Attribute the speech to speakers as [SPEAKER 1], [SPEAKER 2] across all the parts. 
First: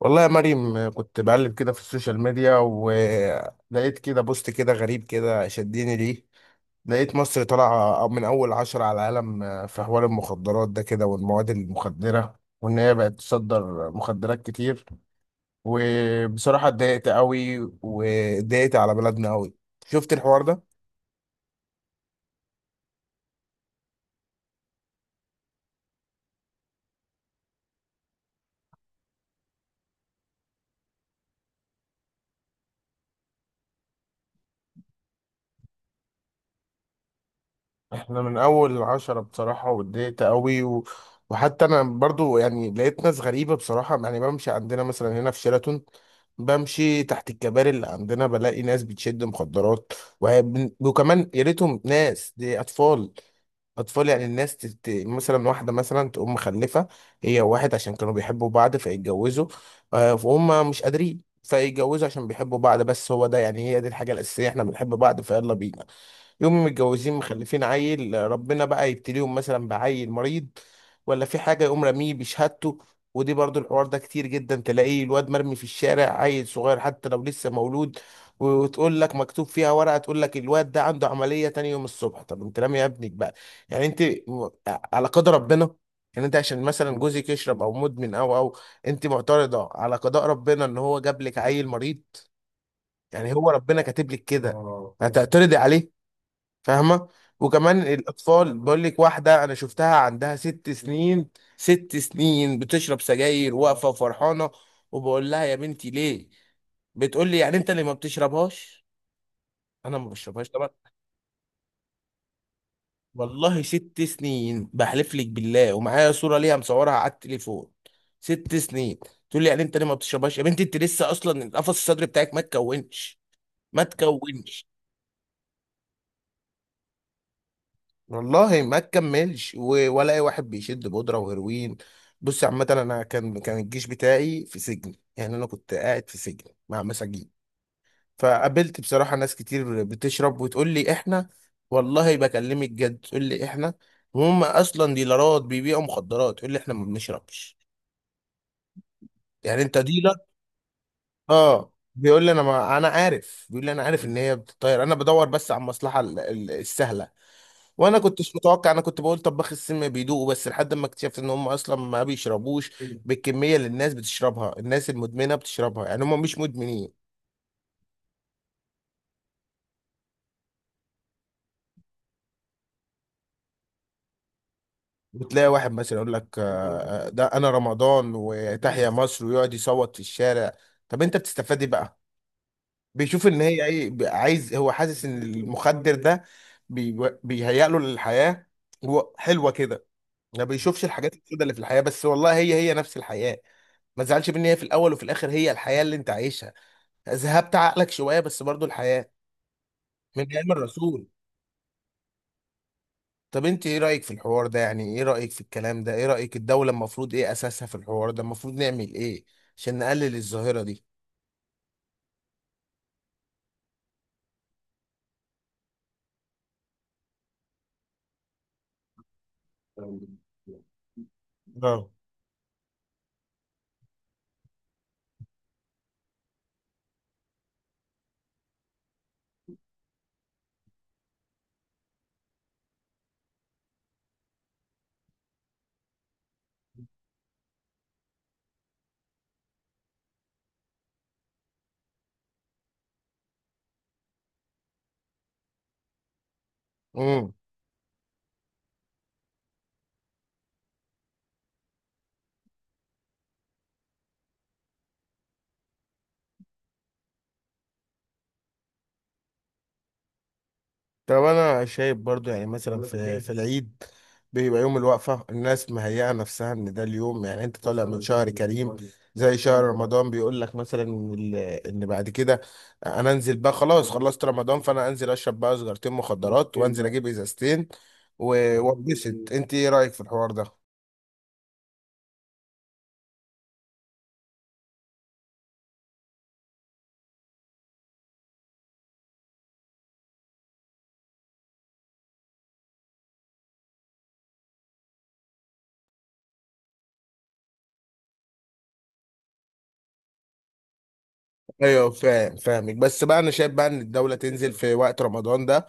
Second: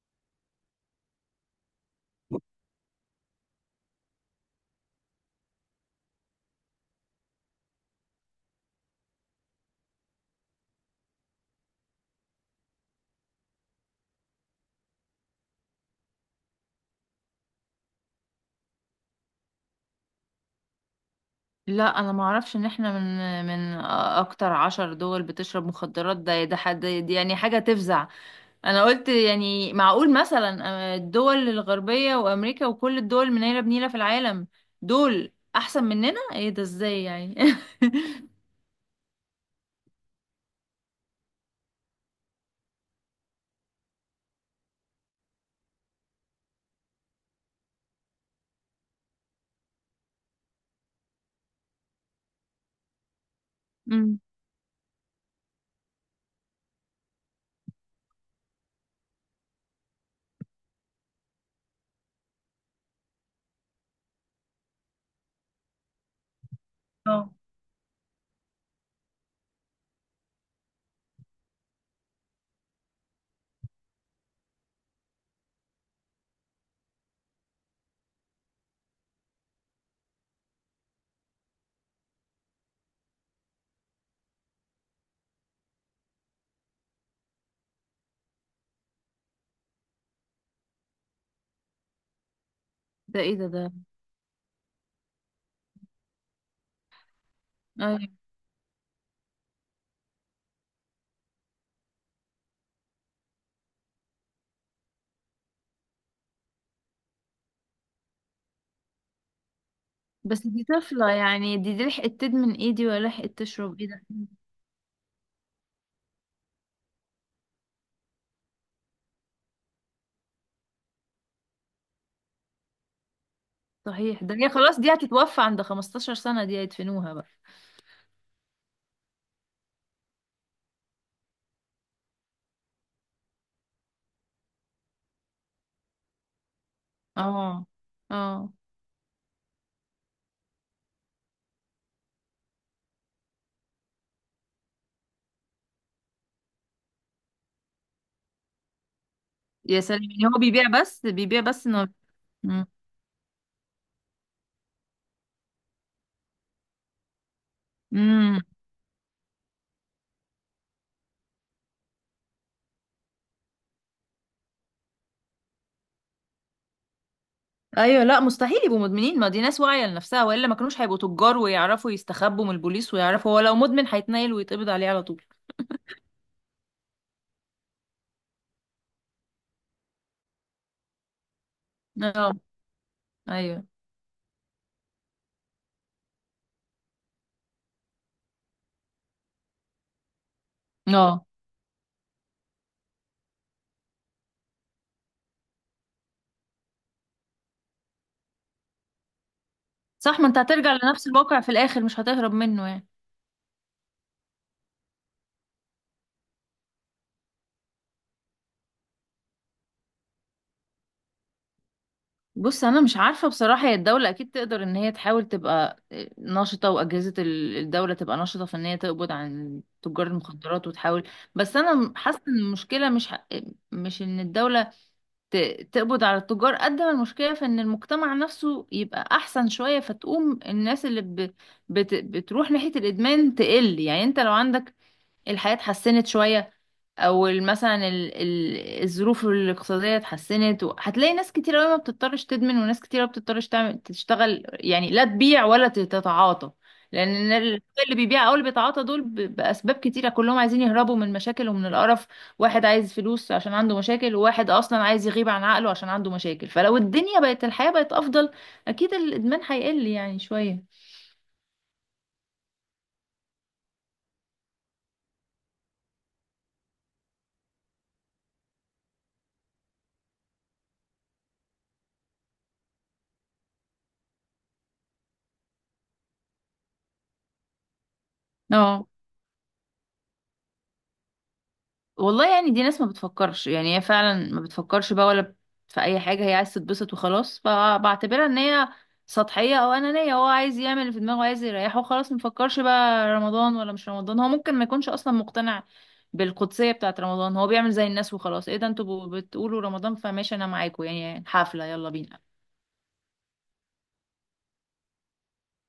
[SPEAKER 1] والله يا مريم، كنت بقلب كده في السوشيال ميديا، ولقيت كده بوست كده غريب كده، شدني ليه. لقيت مصر طالعة من أول 10 على العالم في حوار المخدرات ده كده، والمواد المخدرة، وإن هي بقت تصدر مخدرات كتير. وبصراحة اتضايقت قوي، واتضايقت على بلدنا قوي. شفت الحوار ده؟
[SPEAKER 2] لا، انا ما اعرفش ان احنا من اكتر عشر دول بتشرب مخدرات. ده حد دي، يعني حاجه تفزع. انا قلت يعني معقول مثلا؟ الدول الغربيه وامريكا وكل الدول منيله بنيله في العالم، دول احسن مننا؟ ايه ده؟ ازاي يعني؟
[SPEAKER 1] احنا من اول 10 بصراحة، واتضايقت قوي وحتى انا برضو يعني لقيت ناس غريبة بصراحة، يعني بمشي عندنا مثلا هنا في شيراتون. بمشي تحت الكباري اللي عندنا، بلاقي ناس بتشد مخدرات. وكمان يا ريتهم ناس دي اطفال. اطفال،
[SPEAKER 2] امم.
[SPEAKER 1] يعني الناس مثلا واحدة مثلا تقوم مخلفة. هي وواحد، عشان كانوا بيحبوا بعض فيتجوزوا. فهم مش قادرين فيتجوزوا عشان بيحبوا بعض، بس هو ده يعني، هي دي الحاجة الأساسية، احنا بنحب بعض فيلا بينا. يوم متجوزين،
[SPEAKER 2] اه.
[SPEAKER 1] مخلفين عيل، ربنا بقى يبتليهم مثلا بعيل مريض. ولا في حاجة، يقوم راميه بشهادته. ودي برضو الحوار ده كتير جدا، تلاقيه الواد مرمي في الشارع، عيل صغير حتى لو لسه مولود. وتقول لك مكتوب فيها ورقة، تقول لك الواد ده عنده عملية تاني يوم الصبح. طب انت رامي يا ابنك بقى. يعني انت على قدر ربنا. يعني انت عشان مثلا جوزك يشرب او مدمن او. انت معترضة على قضاء ربنا ان هو جاب لك عيل مريض؟
[SPEAKER 2] ده
[SPEAKER 1] يعني
[SPEAKER 2] ايه ده
[SPEAKER 1] هو
[SPEAKER 2] ده
[SPEAKER 1] ربنا كاتب لك كده، هتعترضي عليه؟ فاهمه؟ وكمان
[SPEAKER 2] أيوة.
[SPEAKER 1] الاطفال، بقول لك واحده انا شفتها عندها 6 سنين. 6 سنين بتشرب سجاير، واقفه وفرحانه. وبقول لها يا بنتي ليه؟ بتقول لي، يعني انت اللي ما بتشربهاش؟ انا ما
[SPEAKER 2] بس
[SPEAKER 1] بشربهاش
[SPEAKER 2] دي
[SPEAKER 1] طبعا.
[SPEAKER 2] طفله، يعني دي لحقت تدمن ايه دي؟ ولا لحقت
[SPEAKER 1] والله
[SPEAKER 2] تشرب ايه
[SPEAKER 1] ست
[SPEAKER 2] ده؟
[SPEAKER 1] سنين بحلف لك بالله ومعايا صوره ليها مصورها على التليفون. 6 سنين. تقول لي، يعني انت اللي ما بتشربهاش. يا بنتي انت لسه اصلا، القفص الصدري بتاعك ما تكونش. ما
[SPEAKER 2] صحيح، ده هي
[SPEAKER 1] تكونش.
[SPEAKER 2] خلاص دي هتتوفى عند 15 سنه، دي هيدفنوها بقى.
[SPEAKER 1] والله ما تكملش ولا اي واحد بيشد بودره وهيروين. بص عامه، انا كان الجيش بتاعي في سجن، يعني انا كنت قاعد في سجن مع مساجين.
[SPEAKER 2] اه. اه.
[SPEAKER 1] فقابلت بصراحه ناس كتير بتشرب، وتقول لي احنا. والله بكلمك جد، تقول لي احنا. وهم اصلا ديلرات بيبيعوا مخدرات، تقول لي احنا ما بنشربش. يعني انت
[SPEAKER 2] يا سلام،
[SPEAKER 1] ديلر.
[SPEAKER 2] يعني هو بيبيع بس، بيبيع بس
[SPEAKER 1] اه
[SPEAKER 2] انه
[SPEAKER 1] بيقول لي انا، ما انا عارف، بيقول لي انا عارف ان هي بتطير، انا بدور بس على المصلحه السهله. وانا كنتش
[SPEAKER 2] امم
[SPEAKER 1] متوقع، انا كنت بقول طباخ السم بيدوقوا، بس لحد ما اكتشفت ان هم اصلا ما بيشربوش بالكميه اللي الناس بتشربها، الناس المدمنه بتشربها، يعني هم مش مدمنين.
[SPEAKER 2] ايوه، لا، مستحيل يبقوا مدمنين، ما دي ناس واعيه لنفسها، والا ما كانوش هيبقوا تجار ويعرفوا يستخبوا من البوليس، ويعرفوا هو لو مدمن هيتنيل ويتقبض عليه على طول.
[SPEAKER 1] بتلاقي واحد مثلا يقول لك آه، آه، ده انا رمضان وتحيا مصر، ويقعد يصوت في الشارع. طب انت بتستفاد ايه بقى؟
[SPEAKER 2] اه.
[SPEAKER 1] بيشوف ان هي
[SPEAKER 2] ايوه.
[SPEAKER 1] ايه، عايز، هو حاسس ان المخدر ده بيهيأ له للحياه. حلوه كده. ما بيشوفش الحاجات
[SPEAKER 2] اه
[SPEAKER 1] السوداء اللي في الحياه، بس والله هي هي نفس الحياه. ما تزعلش مني، هي في الاول وفي الاخر هي الحياه اللي انت عايشها. ذهبت عقلك شويه، بس برضو الحياه.
[SPEAKER 2] صح،
[SPEAKER 1] من
[SPEAKER 2] ما انت
[SPEAKER 1] ايام
[SPEAKER 2] هترجع
[SPEAKER 1] الرسول.
[SPEAKER 2] لنفس الواقع في الاخر، مش هتهرب منه يعني.
[SPEAKER 1] طب انت ايه رايك في الحوار ده؟ يعني ايه رايك في الكلام ده؟ ايه رايك الدوله المفروض ايه اساسها في الحوار ده؟ المفروض نعمل ايه؟ عشان نقلل الظاهره دي.
[SPEAKER 2] بص، انا مش عارفه بصراحه، هي الدوله اكيد تقدر ان هي تحاول تبقى نشطه، واجهزه الدوله تبقى نشطه في ان هي تقبض عن تجار المخدرات وتحاول. بس
[SPEAKER 1] اه.
[SPEAKER 2] انا حاسه ان المشكله مش ان الدوله تقبض على التجار، قد ما المشكلة في ان المجتمع نفسه يبقى احسن شوية، فتقوم الناس اللي بتروح ناحية الادمان تقل. يعني انت لو عندك الحياة اتحسنت شوية، او مثلا الظروف الاقتصادية اتحسنت، هتلاقي ناس كتير قوي ما بتضطرش تدمن، وناس كتير ما بتضطرش تعمل، تشتغل يعني، لا تبيع ولا تتعاطى.
[SPEAKER 1] امم.
[SPEAKER 2] لان اللي بيبيع او اللي بيتعاطى دول باسباب كتيرة، كلهم عايزين يهربوا من مشاكل ومن القرف. واحد عايز فلوس عشان عنده مشاكل، وواحد اصلا عايز يغيب عن عقله عشان عنده مشاكل، فلو الدنيا بقت، الحياة بقت افضل، اكيد الادمان هيقل يعني شوية.
[SPEAKER 1] طب انا شايف برضو يعني مثلا في العيد. بيبقى يوم الوقفة، الناس مهيئة نفسها ان ده اليوم، يعني انت طالع من شهر كريم. زي شهر رمضان، بيقول لك مثلا إن بعد كده. انا انزل بقى خلاص خلصت رمضان، فانا انزل اشرب بقى سجارتين مخدرات، وانزل اجيب ازازتين
[SPEAKER 2] اه.
[SPEAKER 1] وانبسط. انت ايه رأيك في الحوار ده؟
[SPEAKER 2] والله يعني دي ناس ما بتفكرش، يعني هي فعلا ما بتفكرش بقى ولا في اي حاجه، هي عايز تتبسط وخلاص. فبعتبرها ان هي سطحيه او انانيه، هو عايز يعمل اللي في دماغه، عايز يريحه وخلاص، ما بيفكرش بقى رمضان ولا مش رمضان. هو ممكن ما يكونش اصلا مقتنع بالقدسيه بتاعه رمضان، هو بيعمل زي الناس وخلاص. ايه ده، انتوا بتقولوا رمضان؟ فماشي، انا معاكم، يعني حفله، يلا
[SPEAKER 1] ايوه،
[SPEAKER 2] بينا.
[SPEAKER 1] فاهمك. بس بقى انا شايف بقى ان الدولة تنزل في وقت رمضان ده،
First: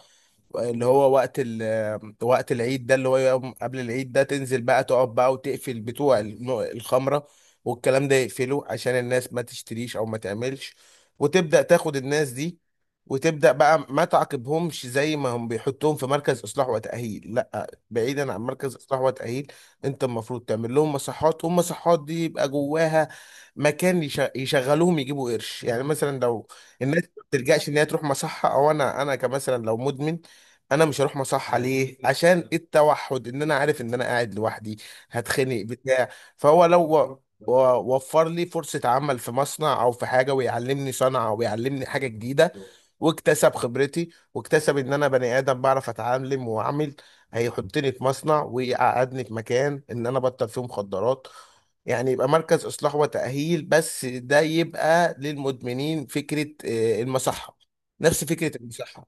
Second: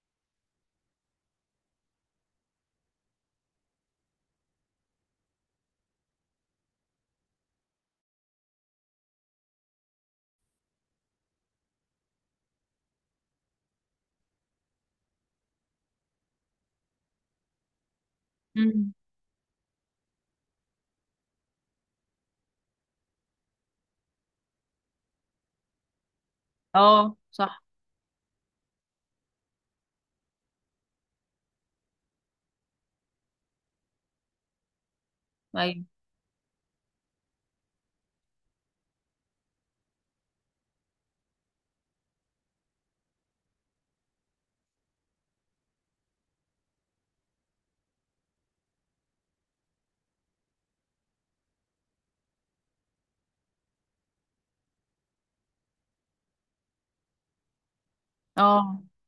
[SPEAKER 1] اللي هو وقت العيد ده، اللي هو يوم قبل العيد ده، تنزل بقى تقعد بقى وتقفل بتوع الخمرة. والكلام ده يقفله عشان الناس ما تشتريش او ما تعملش. وتبدأ تاخد الناس دي. وتبدأ بقى ما تعاقبهمش زي ما هم بيحطوهم في مركز اصلاح وتأهيل، لا، بعيدا عن مركز
[SPEAKER 2] مم.
[SPEAKER 1] اصلاح وتأهيل. انت المفروض تعمل لهم مصحات، والمصحات دي يبقى جواها مكان يشغلوهم، يجيبوا قرش، يعني مثلا لو الناس
[SPEAKER 2] اه
[SPEAKER 1] ما
[SPEAKER 2] صح.
[SPEAKER 1] بتلجأش ان هي تروح مصحة، او انا كمثلا لو مدمن. انا مش هروح مصحة، ليه؟ عشان التوحد، ان انا عارف ان انا قاعد لوحدي، هتخنق
[SPEAKER 2] ايوه.
[SPEAKER 1] بتاع. فهو لو وفر لي فرصة عمل في مصنع او في حاجة، ويعلمني صنعة ويعلمني حاجة جديدة. واكتسب خبرتي، واكتسب ان انا بني ادم بعرف اتعلم واعمل. هيحطني في مصنع، ويقعدني في مكان ان انا بطل فيه مخدرات. يعني يبقى مركز اصلاح وتأهيل، بس ده يبقى للمدمنين، فكرة المصحة. نفس فكرة
[SPEAKER 2] اه.
[SPEAKER 1] المصحة.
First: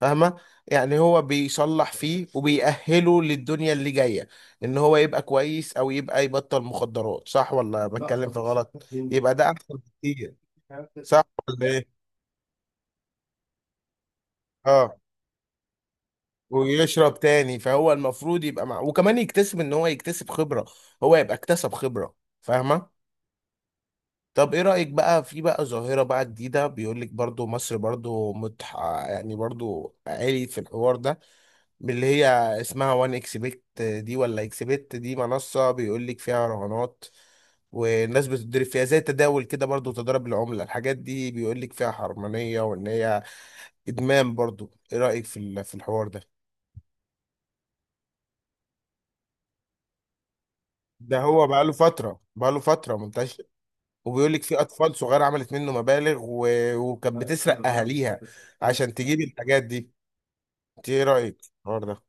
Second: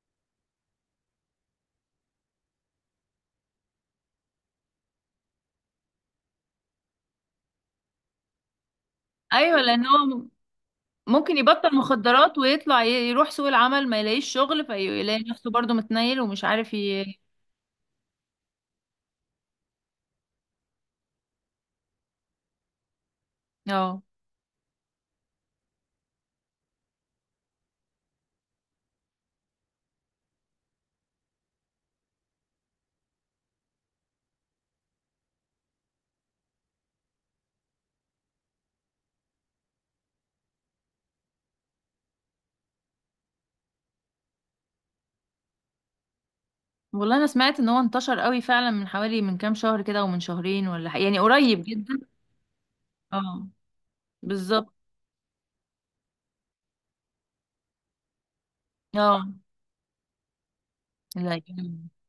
[SPEAKER 1] فاهمة؟ يعني هو بيصلح فيه، وبيأهله للدنيا اللي جاية. ان هو يبقى كويس، او يبقى يبطل مخدرات. صح ولا بتكلم في غلط؟ يبقى ده
[SPEAKER 2] ايوه،
[SPEAKER 1] احسن
[SPEAKER 2] لان هو
[SPEAKER 1] بكتير. صح.
[SPEAKER 2] ممكن
[SPEAKER 1] ولا
[SPEAKER 2] يبطل
[SPEAKER 1] ايه؟
[SPEAKER 2] مخدرات ويطلع يروح سوق العمل، ما يلاقيش شغل،
[SPEAKER 1] اه
[SPEAKER 2] فيلاقي نفسه برضه متنيل ومش عارف.
[SPEAKER 1] ويشرب تاني، فهو المفروض يبقى مع، وكمان يكتسب ان هو يكتسب خبرة. هو يبقى اكتسب خبرة. فاهمة؟
[SPEAKER 2] اه.
[SPEAKER 1] طب ايه رأيك بقى في بقى ظاهرة بقى جديدة، بيقول لك برضو مصر برضو يعني برضو عالي في الحوار ده، باللي هي اسمها وان اكس بت دي، ولا اكس بت دي، منصة بيقول لك فيها رهانات. والناس بتضرب فيها زي تداول كده برضو، تضارب العملة، الحاجات دي بيقول لك فيها حرمانية، وان هي ادمان برضو. ايه رأيك في في الحوار ده؟
[SPEAKER 2] والله انا سمعت ان هو انتشر قوي فعلا من حوالي، من كام شهر كده ومن شهرين، ولا يعني
[SPEAKER 1] ده هو
[SPEAKER 2] قريب
[SPEAKER 1] بقاله
[SPEAKER 2] جدا.
[SPEAKER 1] فترة بقاله فترة منتشر.
[SPEAKER 2] اه.
[SPEAKER 1] وبيقول لك في
[SPEAKER 2] بالظبط.
[SPEAKER 1] اطفال صغيرة عملت منه مبالغ وكانت بتسرق اهاليها، عشان تجيب
[SPEAKER 2] اه.
[SPEAKER 1] الحاجات دي. انت ايه
[SPEAKER 2] لا،
[SPEAKER 1] رأيك في الحوار ده؟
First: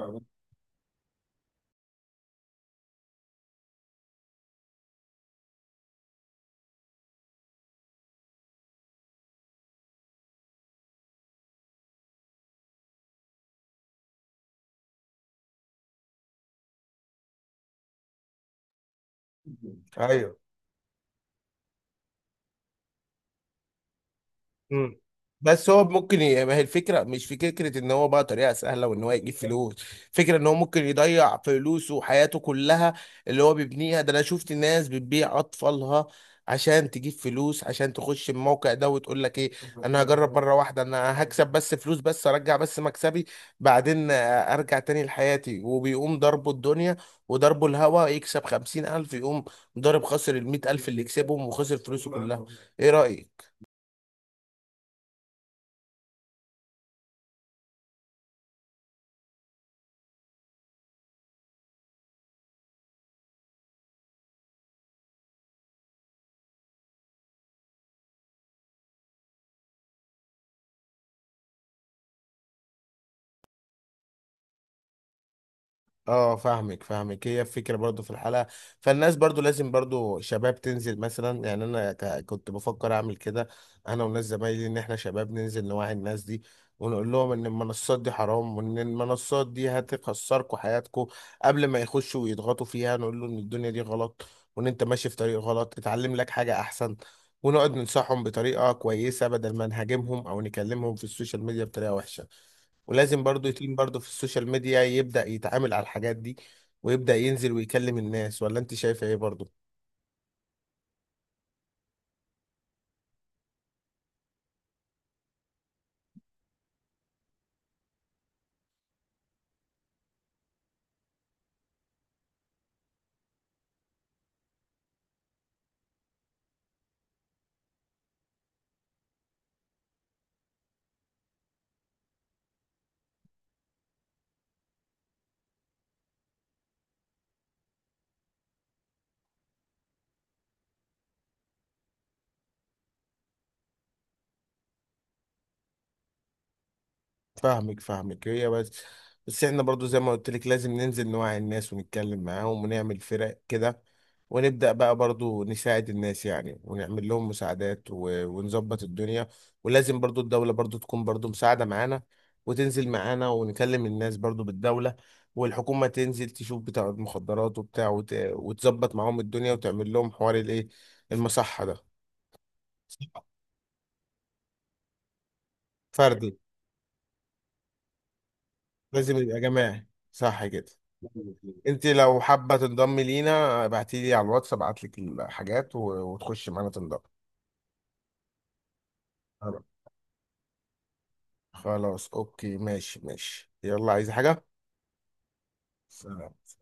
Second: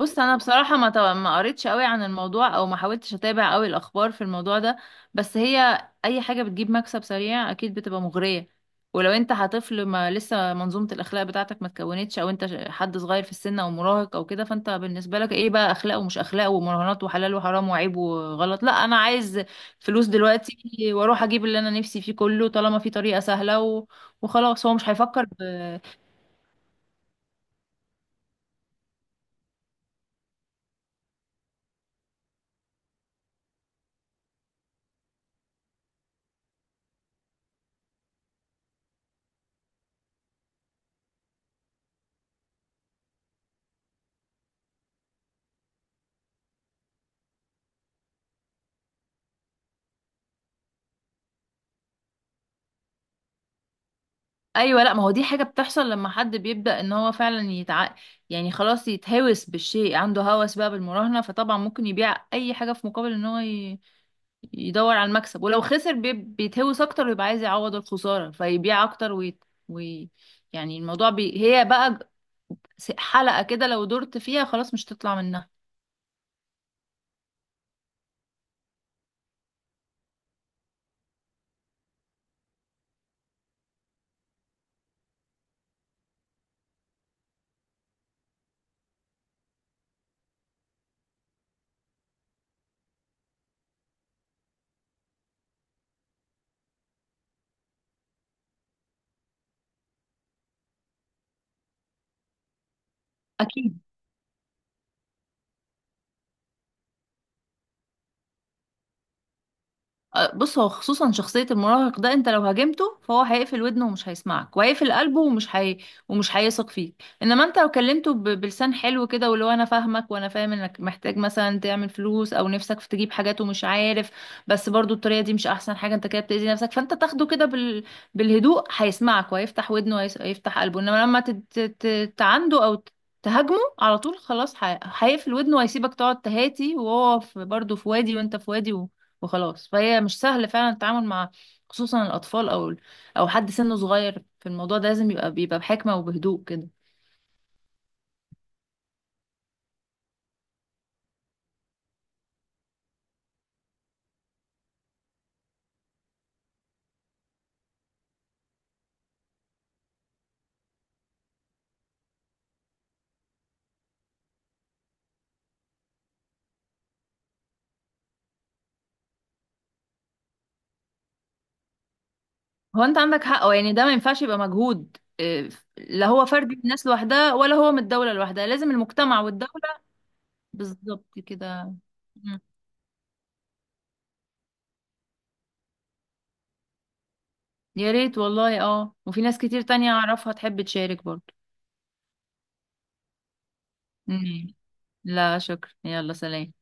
[SPEAKER 2] بص، انا بصراحه ما قريتش قوي عن الموضوع، او ما حاولتش اتابع قوي الاخبار في الموضوع ده. بس هي اي حاجه بتجيب مكسب سريع اكيد بتبقى مغريه. ولو انت هطفل، ما لسه منظومه الاخلاق بتاعتك ما اتكونتش، او انت حد صغير في السن، او مراهق او كده، فانت بالنسبه لك ايه بقى اخلاق ومش اخلاق، ومراهنات وحلال وحرام وعيب وغلط. لا، انا عايز فلوس
[SPEAKER 1] ايوه.
[SPEAKER 2] دلوقتي، واروح اجيب اللي انا نفسي فيه كله، طالما في طريقه سهله وخلاص. هو مش
[SPEAKER 1] مم.
[SPEAKER 2] هيفكر.
[SPEAKER 1] بس هو ممكن ما هي الفكره، مش في فكره ان هو بقى طريقه سهله وان هو يجيب فلوس. فكره ان هو ممكن يضيع فلوسه وحياته كلها اللي هو بيبنيها ده، انا شفت ناس بتبيع اطفالها، عشان تجيب فلوس، عشان تخش الموقع ده، وتقول لك ايه. انا هجرب مره واحده، انا هكسب بس فلوس، بس ارجع بس مكسبي بعدين. ارجع تاني لحياتي، وبيقوم ضربه الدنيا وضربه الهوا، يكسب 50 الف يقوم ضارب، خسر 100 الف اللي كسبهم، وخسر فلوسه كلها. ايه رأيك؟
[SPEAKER 2] ايوه. لا، ما هو دي حاجه بتحصل لما حد بيبدا ان هو فعلا يعني خلاص يتهوس بالشيء، عنده هوس بقى بالمراهنه، فطبعا ممكن يبيع اي حاجه في مقابل ان هو يدور على المكسب. ولو خسر بيتهوس اكتر، ويبقى عايز يعوض الخساره فيبيع اكتر وي... يعني الموضوع هي بقى حلقه كده، لو درت فيها خلاص مش تطلع منها.
[SPEAKER 1] اه، فاهمك، هي الفكره برضو في الحلقه. فالناس برضو لازم برضو شباب تنزل مثلا، يعني انا كنت بفكر اعمل كده. انا والناس زمايلي، ان احنا شباب ننزل نوعي الناس دي، ونقول لهم ان المنصات دي حرام، وان المنصات دي هتخسركم حياتكم. قبل ما يخشوا ويضغطوا فيها، نقول له ان الدنيا دي غلط، وان انت ماشي في طريق غلط، اتعلم لك حاجه احسن. ونقعد ننصحهم بطريقه كويسه، بدل ما نهاجمهم او نكلمهم في السوشيال ميديا بطريقه وحشه. ولازم برضو يتيم
[SPEAKER 2] اكيد.
[SPEAKER 1] برضو في السوشيال ميديا يبدأ يتعامل على الحاجات دي، ويبدأ ينزل ويكلم الناس. ولا انت شايفة ايه برضو؟
[SPEAKER 2] بص، هو خصوصا شخصية المراهق ده، انت لو هاجمته فهو هيقفل ودنه ومش هيسمعك، وهيقفل قلبه ومش ومش هيثق فيك. انما انت لو كلمته بلسان حلو كده، واللي هو انا فاهمك، وانا فاهم انك محتاج مثلا تعمل فلوس، او نفسك في تجيب حاجات ومش عارف، بس برضو الطريقة دي مش احسن حاجة، انت كده بتأذي نفسك، فانت تاخده كده بالهدوء، هيسمعك وهيفتح ودنه وهيفتح قلبه. انما لما تعنده او تهاجمه على طول، خلاص هيقفل ودنه، وهيسيبك تقعد تهاتي، وهو في برضه في وادي وانت في وادي وخلاص. فهي مش سهل فعلا التعامل مع، خصوصا الأطفال، أو أو حد سنه صغير، في الموضوع ده لازم يبقى، بيبقى بحكمة وبهدوء كده.
[SPEAKER 1] فاهمك. هي بس، بس احنا برضو، زي ما قلت لك، لازم ننزل نوعي الناس ونتكلم معاهم ونعمل فرق كده. ونبدأ بقى برضو نساعد الناس يعني، ونعمل لهم مساعدات ونظبط الدنيا. ولازم برضو الدولة برضو تكون برضو مساعدة معانا، وتنزل معانا ونكلم الناس برضو بالدولة. والحكومة تنزل تشوف بتاع المخدرات وبتاع، وتظبط معاهم الدنيا، وتعمل لهم حوار الايه، المصحة ده.
[SPEAKER 2] هو أنت
[SPEAKER 1] صح.
[SPEAKER 2] عندك حق، أو يعني ده ما ينفعش يبقى مجهود. لا، هو
[SPEAKER 1] فردي،
[SPEAKER 2] فردي الناس لوحدها، ولا هو من الدولة لوحدها، لازم
[SPEAKER 1] لازم
[SPEAKER 2] المجتمع
[SPEAKER 1] يبقى
[SPEAKER 2] والدولة.
[SPEAKER 1] جماعي، صح كده؟
[SPEAKER 2] بالظبط كده.
[SPEAKER 1] انت لو
[SPEAKER 2] مم.
[SPEAKER 1] حابه تنضمي لينا، ابعتي لي على الواتس، ابعت لك الحاجات وتخشي معانا تنضمي.
[SPEAKER 2] يا ريت والله، اه، وفي ناس كتير
[SPEAKER 1] خلاص.
[SPEAKER 2] تانية أعرفها تحب تشارك برضه.
[SPEAKER 1] خلاص، اوكي، ماشي ماشي، يلا. عايزه حاجه؟
[SPEAKER 2] مم. لا شكرا، يلا سلام.
[SPEAKER 1] سلام.